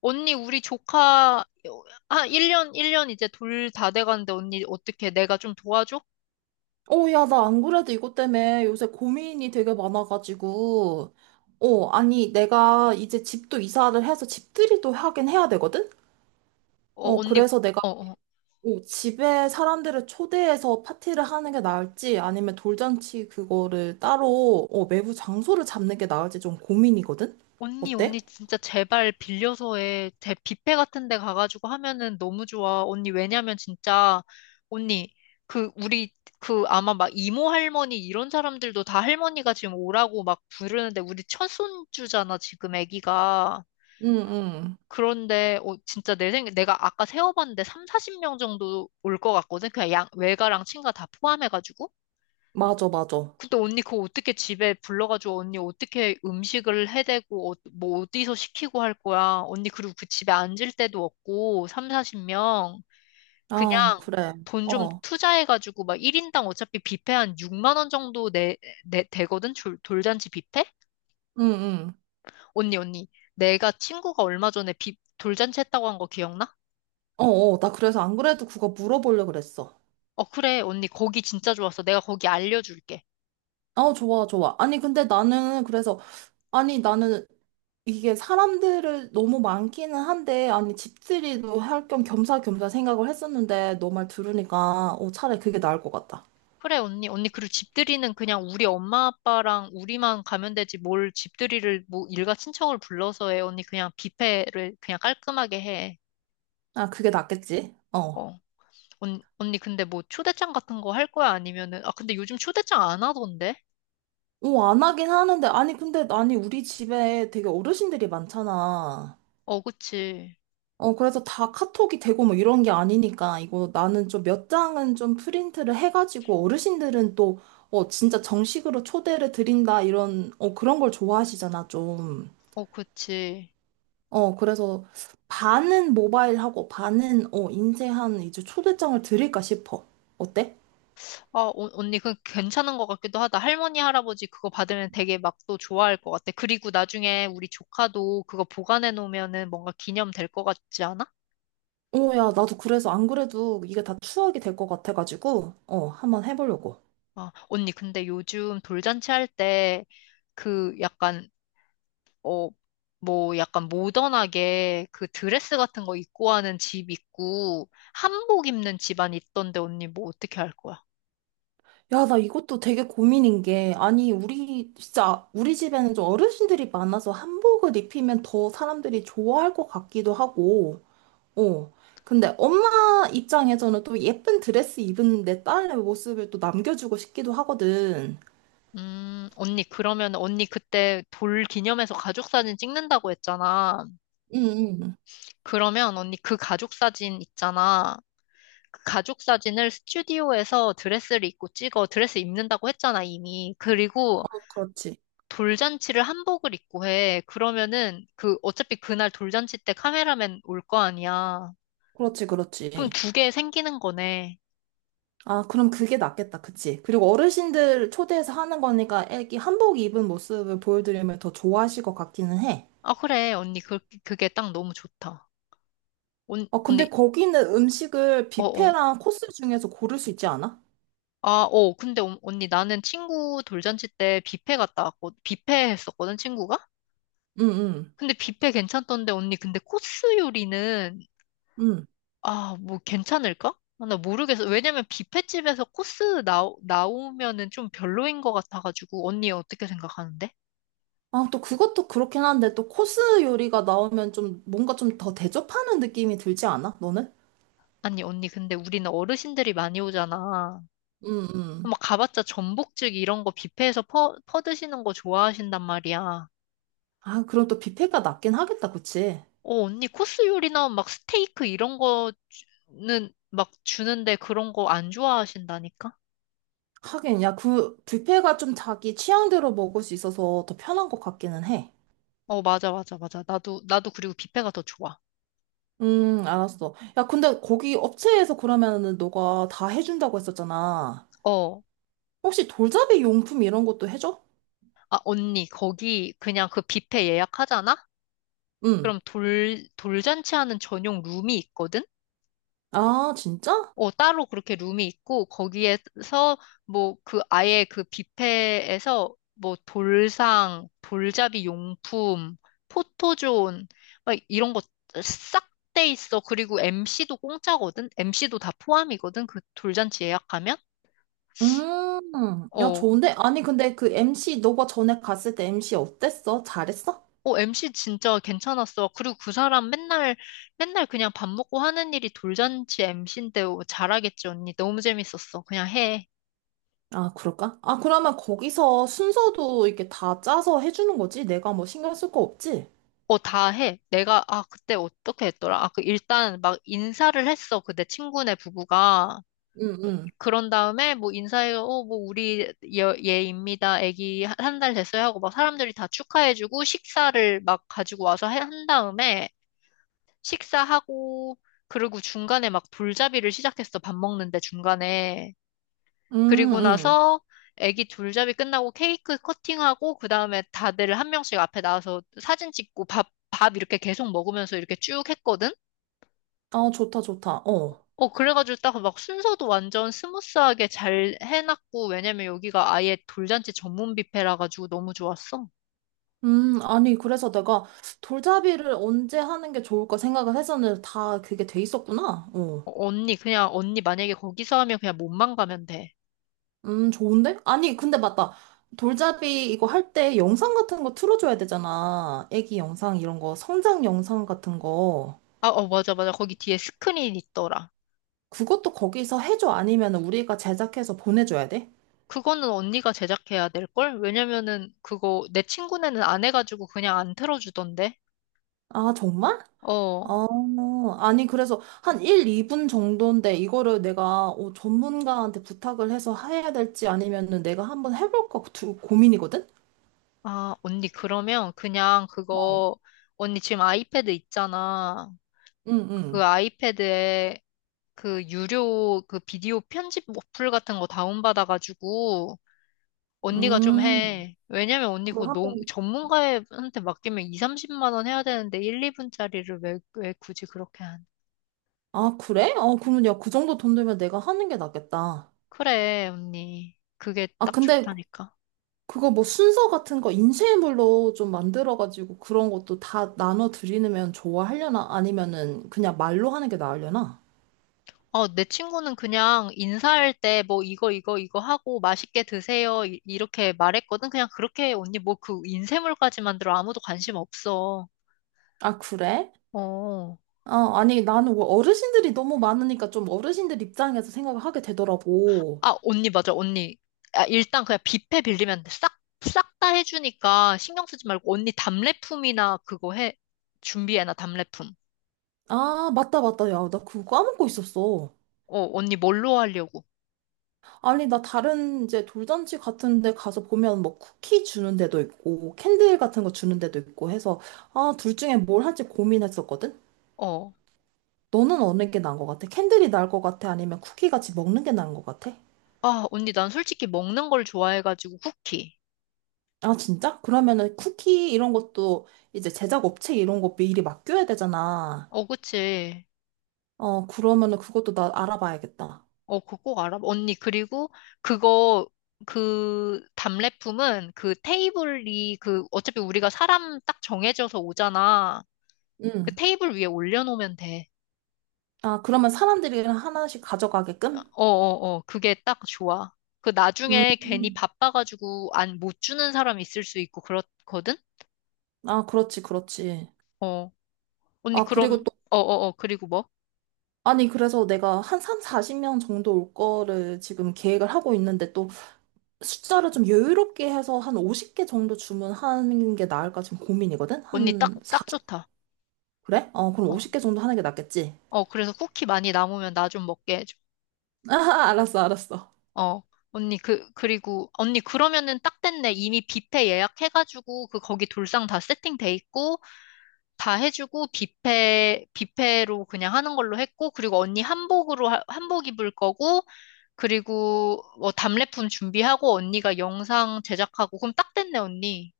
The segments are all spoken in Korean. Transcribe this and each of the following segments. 언니, 우리 조카, 1년, 1년 이제 둘 다 돼가는데, 언니, 어떻게, 내가 좀 도와줘? 어, 야, 나 안 그래도 이것 때문에 요새 고민이 되게 많아가지고. 어, 아니, 내가 이제 집도 이사를 해서 집들이도 하긴 해야 되거든? 어, 언니, 그래서 내가 어, 어. 집에 사람들을 초대해서 파티를 하는 게 나을지 아니면 돌잔치 그거를 따로 외부 장소를 잡는 게 나을지 좀 고민이거든? 언니, 언니, 어때? 진짜 제발 빌려서 해. 제 뷔페 같은 데 가가지고 하면은 너무 좋아. 언니, 왜냐면 진짜, 언니, 우리, 아마 막 이모 할머니 이런 사람들도 다 할머니가 지금 오라고 막 부르는데, 우리 첫 손주잖아, 지금 애기가. 응, 응. 그런데 진짜 내 생각 내가 아까 세어봤는데 3, 40명 정도 올 것 같거든. 그냥 양 외가랑 친가 다 포함해가지고. 맞아, 맞아. 근데 언니 그거 어떻게 집에 불러가지고 언니 어떻게 음식을 해대고 뭐 어디서 시키고 할 거야. 언니 그리고 그 집에 앉을 데도 없고 3, 40명 그냥 아, 그래. 돈 좀 어, 투자해가지고 막 1인당 어차피 뷔페 한 6만 원 정도 내 되거든. 돌잔치 뷔페? 응, 응. 언니 내가 친구가 얼마 전에 돌잔치 했다고 한 거 기억나? 어, 어, 나 그래서 안 그래도 그거 물어보려고 그랬어. 어, 그래, 언니, 거기 진짜 좋았어. 내가 거기 알려줄게. 어, 좋아, 좋아. 아니, 근데 나는 그래서 아니, 나는 이게 사람들을 너무 많기는 한데, 아니, 집들이도 할 겸 겸사겸사 생각을 했었는데, 너 말 들으니까, 차라리 그게 나을 것 같다. 그래, 언니, 언니, 그리고 집들이는 그냥 우리 엄마, 아빠랑 우리만 가면 되지. 뭘 집들이를, 뭐, 일가 친척을 불러서 해. 언니, 그냥 뷔페를 그냥 깔끔하게 해. 아, 그게 낫겠지? 어. 어. 언니, 근데 뭐, 초대장 같은 거 할 거야? 아니면은, 아, 근데 요즘 초대장 안 하던데? 어, 안 하긴 하는데, 아니, 근데, 아니, 우리 집에 되게 어르신들이 많잖아. 어, 그치. 어, 그래서 다 카톡이 되고 뭐 이런 게 아니니까, 이거 나는 좀 몇 장은 좀 프린트를 해가지고, 어르신들은 또, 어, 진짜 정식으로 초대를 드린다, 이런, 그런 걸 좋아하시잖아, 좀. 어, 그치. 어, 그래서 반은 모바일하고 반은 인쇄한 이제 초대장을 드릴까 싶어. 어때? 언니, 그 괜찮은 것 같기도 하다. 할머니, 할아버지 그거 받으면 되게 막 또 좋아할 것 같아. 그리고 나중에 우리 조카도 그거 보관해 놓으면은 뭔가 기념 될 것 같지 않아? 어, 야, 나도 그래서 안 그래도 이게 다 추억이 될 것 같아가지고, 한번 해보려고. 아, 언니, 근데 요즘 돌잔치 할 때 그 약간, 어, 뭐 약간 모던하게 그 드레스 같은 거 입고 하는 집 있고 한복 입는 집안 있던데 언니 뭐 어떻게 할 거야? 야, 나 이것도 되게 고민인 게, 아니, 우리, 진짜, 우리 집에는 좀 어르신들이 많아서 한복을 입히면 더 사람들이 좋아할 것 같기도 하고, 어. 근데 엄마 입장에서는 또 예쁜 드레스 입은 내 딸의 모습을 또 남겨주고 싶기도 하거든. 언니, 그러면 언니 그때 돌 기념해서 가족 사진 찍는다고 했잖아. 응, 응. 그러면 언니 그 가족 사진 있잖아. 그 가족 사진을 스튜디오에서 드레스를 입고 찍어. 드레스 입는다고 했잖아, 이미. 그리고 어, 그렇지. 돌잔치를 한복을 입고 해. 그러면은 그 어차피 그날 돌잔치 때 카메라맨 올 거 아니야. 그렇지, 그럼 그렇지. 두 개 생기는 거네. 아, 그럼 그게 낫겠다, 그치? 그리고 어르신들 초대해서 하는 거니까 애기 한복 입은 모습을 보여드리면 더 좋아하실 것 같기는 해. 아, 그래. 언니 그 그게 딱 너무 좋다. 어, 근데 언니 거기는 음식을 어, 어. 뷔페랑 코스 중에서 고를 수 있지 않아? 아, 어. 근데 언니 나는 친구 돌잔치 때 뷔페 갔다 왔고 뷔페 했었거든, 친구가. 응, 응, 근데 뷔페 괜찮던데 언니 근데 코스 요리는 응. 아, 뭐 괜찮을까? 아, 나 모르겠어. 왜냐면 뷔페집에서 나오면은 좀 별로인 것 같아가지고. 언니 어떻게 생각하는데? 아, 또 그것도 그렇긴 한데 또 코스 요리가 나오면 좀 뭔가 좀 더 대접하는 느낌이 들지 않아? 너는? 아니, 언니, 근데 우리는 어르신들이 많이 오잖아. 응, 응. 막 가봤자 전복죽 이런 거 뷔페에서 퍼드시는 거 좋아하신단 말이야. 아, 그럼 또 뷔페가 낫긴 하겠다, 그치? 어, 언니 코스 요리 나오면 막 스테이크 이런 거는 막 주는데 그런 거 안 좋아하신다니까? 하긴, 야, 그 뷔페가 좀 자기 취향대로 먹을 수 있어서 더 편한 것 같기는 해. 어, 맞아, 맞아, 맞아. 나도 그리고 뷔페가 더 좋아. 알았어. 야, 근데 거기 업체에서 그러면은 너가 다 해준다고 했었잖아. 어. 혹시 돌잡이 용품 이런 것도 해줘? 아, 언니, 거기 그냥 그 뷔페 예약하잖아? 응. 그럼 돌잔치 하는 전용 룸이 있거든? 아, 진짜? 어, 따로 그렇게 룸이 있고, 거기에서 뭐 그 아예 그 뷔페에서 뭐 돌상, 돌잡이 용품, 포토존, 막 이런 거 싹 돼 있어. 그리고 MC도 공짜거든? MC도 다 포함이거든? 그 돌잔치 예약하면? 야, 어, 좋은데? 아니, 근데 그 MC, 너가 전에 갔을 때 MC 어땠어? 잘했어? MC 진짜 괜찮았어. 그리고 그 사람 맨날 그냥 밥 먹고 하는 일이 돌잔치 MC인데 잘하겠지, 언니. 너무 재밌었어. 그냥 해. 아, 그럴까? 아, 그러면 거기서 순서도 이렇게 다 짜서 해주는 거지? 내가 뭐 신경 쓸 거 없지? 어, 다 해. 내가, 아, 그때 어떻게 했더라? 아, 그, 일단 막 인사를 했어. 그내 친구네 부부가. 응, 응. 그런 다음에 뭐 인사해, 어, 뭐 우리 얘입니다. 애기 한 달 됐어요 하고 막 사람들이 다 축하해주고 식사를 막 가지고 와서 한 다음에 식사하고 그리고 중간에 막 돌잡이를 시작했어. 밥 먹는데 중간에. 응 그리고 응. 나서 애기 둘잡이 끝나고 케이크 커팅하고 그 다음에 다들 한 명씩 앞에 나와서 사진 찍고 밥 이렇게 계속 먹으면서 이렇게 쭉 했거든? 아, 좋다, 좋다. 어. 어, 그래가지고 딱 막 순서도 완전 스무스하게 잘 해놨고, 왜냐면 여기가 아예 돌잔치 전문 뷔페라 가지고 너무 좋았어. 아니, 그래서 내가 돌잡이를 언제 하는 게 좋을까 생각을 했었는데 다 그게 돼 있었구나. 어. 어, 언니, 그냥 언니 만약에 거기서 하면 그냥 몸만 가면 돼. 좋은데? 아니, 근데 맞다. 돌잡이 이거 할 때 영상 같은 거 틀어줘야 되잖아. 애기 영상 이런 거, 성장 영상 같은 거. 아, 어, 맞아, 맞아. 거기 뒤에 스크린 있더라. 그것도 거기서 해줘. 아니면 우리가 제작해서 보내줘야 돼? 그거는 언니가 제작해야 될걸? 왜냐면은 그거 내 친구네는 안 해가지고 그냥 안 틀어주던데. 아, 정말? 어, 어, 아니, 그래서 한 1, 2분 정도인데 이거를 내가 전문가한테 부탁을 해서 해야 될지 아니면은 내가 한번 해볼까 고민이거든? 아, 언니, 그러면 그냥 어. 그거, 언니 지금 아이패드 있잖아. 응, 그 응. 아이패드에 그 유료 그 비디오 편집 어플 같은 거 다운받아가지고, 언니가 좀 음. 해. 왜냐면 언니 그걸 그거 너무, 한번. 전문가한테 맡기면 2, 30만 원 해야 되는데 1, 2분짜리를 왜 굳이 그렇게 한. 아, 그래? 어, 그러면 야, 그 정도 돈 들면 내가 하는 게 낫겠다. 그래, 언니. 그게 아, 딱 근데 좋다니까. 그거 뭐 순서 같은 거 인쇄물로 좀 만들어가지고 그런 것도 다 나눠 드리면 좋아하려나? 아니면은 그냥 말로 하는 게 나으려나? 어, 내 친구는 그냥 인사할 때 뭐 이거 이거 이거 하고 맛있게 드세요 이렇게 말했거든. 그냥 그렇게 언니 뭐 그 인쇄물까지 만들어 아무도 관심 없어. 아, 그래? 어. 어, 아니, 나는 뭐 어르신들이 너무 많으니까 좀 어르신들 입장에서 생각을 하게 되더라고. 아, 언니 맞아. 언니. 아, 일단 그냥 뷔페 빌리면 싹 다 해주니까 신경 쓰지 말고 언니 답례품이나 그거 해 준비해놔 답례품. 아, 맞다, 맞다. 야, 나 그거 까먹고 있었어. 어, 언니 뭘로 하려고? 아니, 나 다른 이제 돌잔치 같은 데 가서 보면 뭐 쿠키 주는 데도 있고, 캔들 같은 거 주는 데도 있고 해서, 아, 둘 중에 뭘 할지 고민했었거든? 어. 너는 어느 게 나은 것 같아? 캔들이 나을 것 같아? 아니면 쿠키 같이 먹는 게 나은 것 같아? 아, 언니 난 솔직히 먹는 걸 좋아해가지고 쿠키. 아, 진짜? 그러면은 쿠키 이런 것도 이제 제작 업체 이런 거 미리 맡겨야 되잖아. 어, 그치. 어, 그러면은 그것도 나 알아봐야겠다. 어, 그거 꼭 알아? 언니, 그리고 그거, 그 답례품은 그 테이블이 그 어차피 우리가 사람 딱 정해져서 오잖아. 그 응. 테이블 위에 올려놓으면 돼. 아, 그러면 사람들이 하나씩 가져가게끔? 어어어, 그게 딱 좋아. 그 음. 나중에 괜히 바빠가지고 안 못 주는 사람 있을 수 있고 그렇거든? 아, 그렇지, 그렇지. 어. 언니, 아, 그리고 그럼, 또 어어어, 그리고 뭐? 아니, 그래서 내가 한 3, 40명 정도 올 거를 지금 계획을 하고 있는데 또 숫자를 좀 여유롭게 해서 한 50개 정도 주문하는 게 나을까 지금 고민이거든? 언니 딱, 한 딱 40? 좋다. 그래? 어, 그럼 어, 50개 정도 하는 게 낫겠지? 그래서 쿠키 많이 남으면 나 좀 먹게 해줘. 아, 알았어, 알았어. 어, 언니, 그, 그리고, 언니, 그러면은 딱 됐네. 이미 뷔페 예약해가지고, 그, 거기 돌상 다 세팅돼 있고, 다 해주고, 뷔페, 뷔페로 그냥 하는 걸로 했고, 그리고 언니 한복으로, 한복 입을 거고, 그리고, 뭐, 답례품 준비하고, 언니가 영상 제작하고, 그럼 딱 됐네, 언니.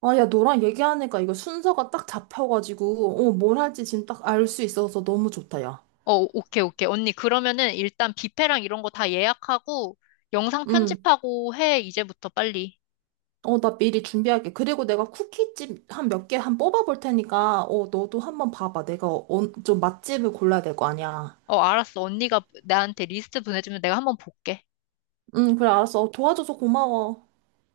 아, 야, 너랑 얘기하니까 이거 순서가 딱 잡혀가지고, 뭘 할지 지금 딱 알 수 있어서 너무 좋다, 야. 어, 오케이, 오케이. 언니, 그러면은 일단 뷔페랑 이런 거 다 예약하고, 영상 응. 편집하고 해, 이제부터 빨리. 어, 나 미리 준비할게. 그리고 내가 쿠키집 한 몇 개 한 뽑아볼 테니까, 너도 한번 봐봐. 내가 좀 맛집을 골라야 될 거 아니야. 어, 알았어. 언니가 나한테 리스트 보내주면 내가 한번 볼게. 응, 그래, 알았어. 어, 도와줘서 고마워.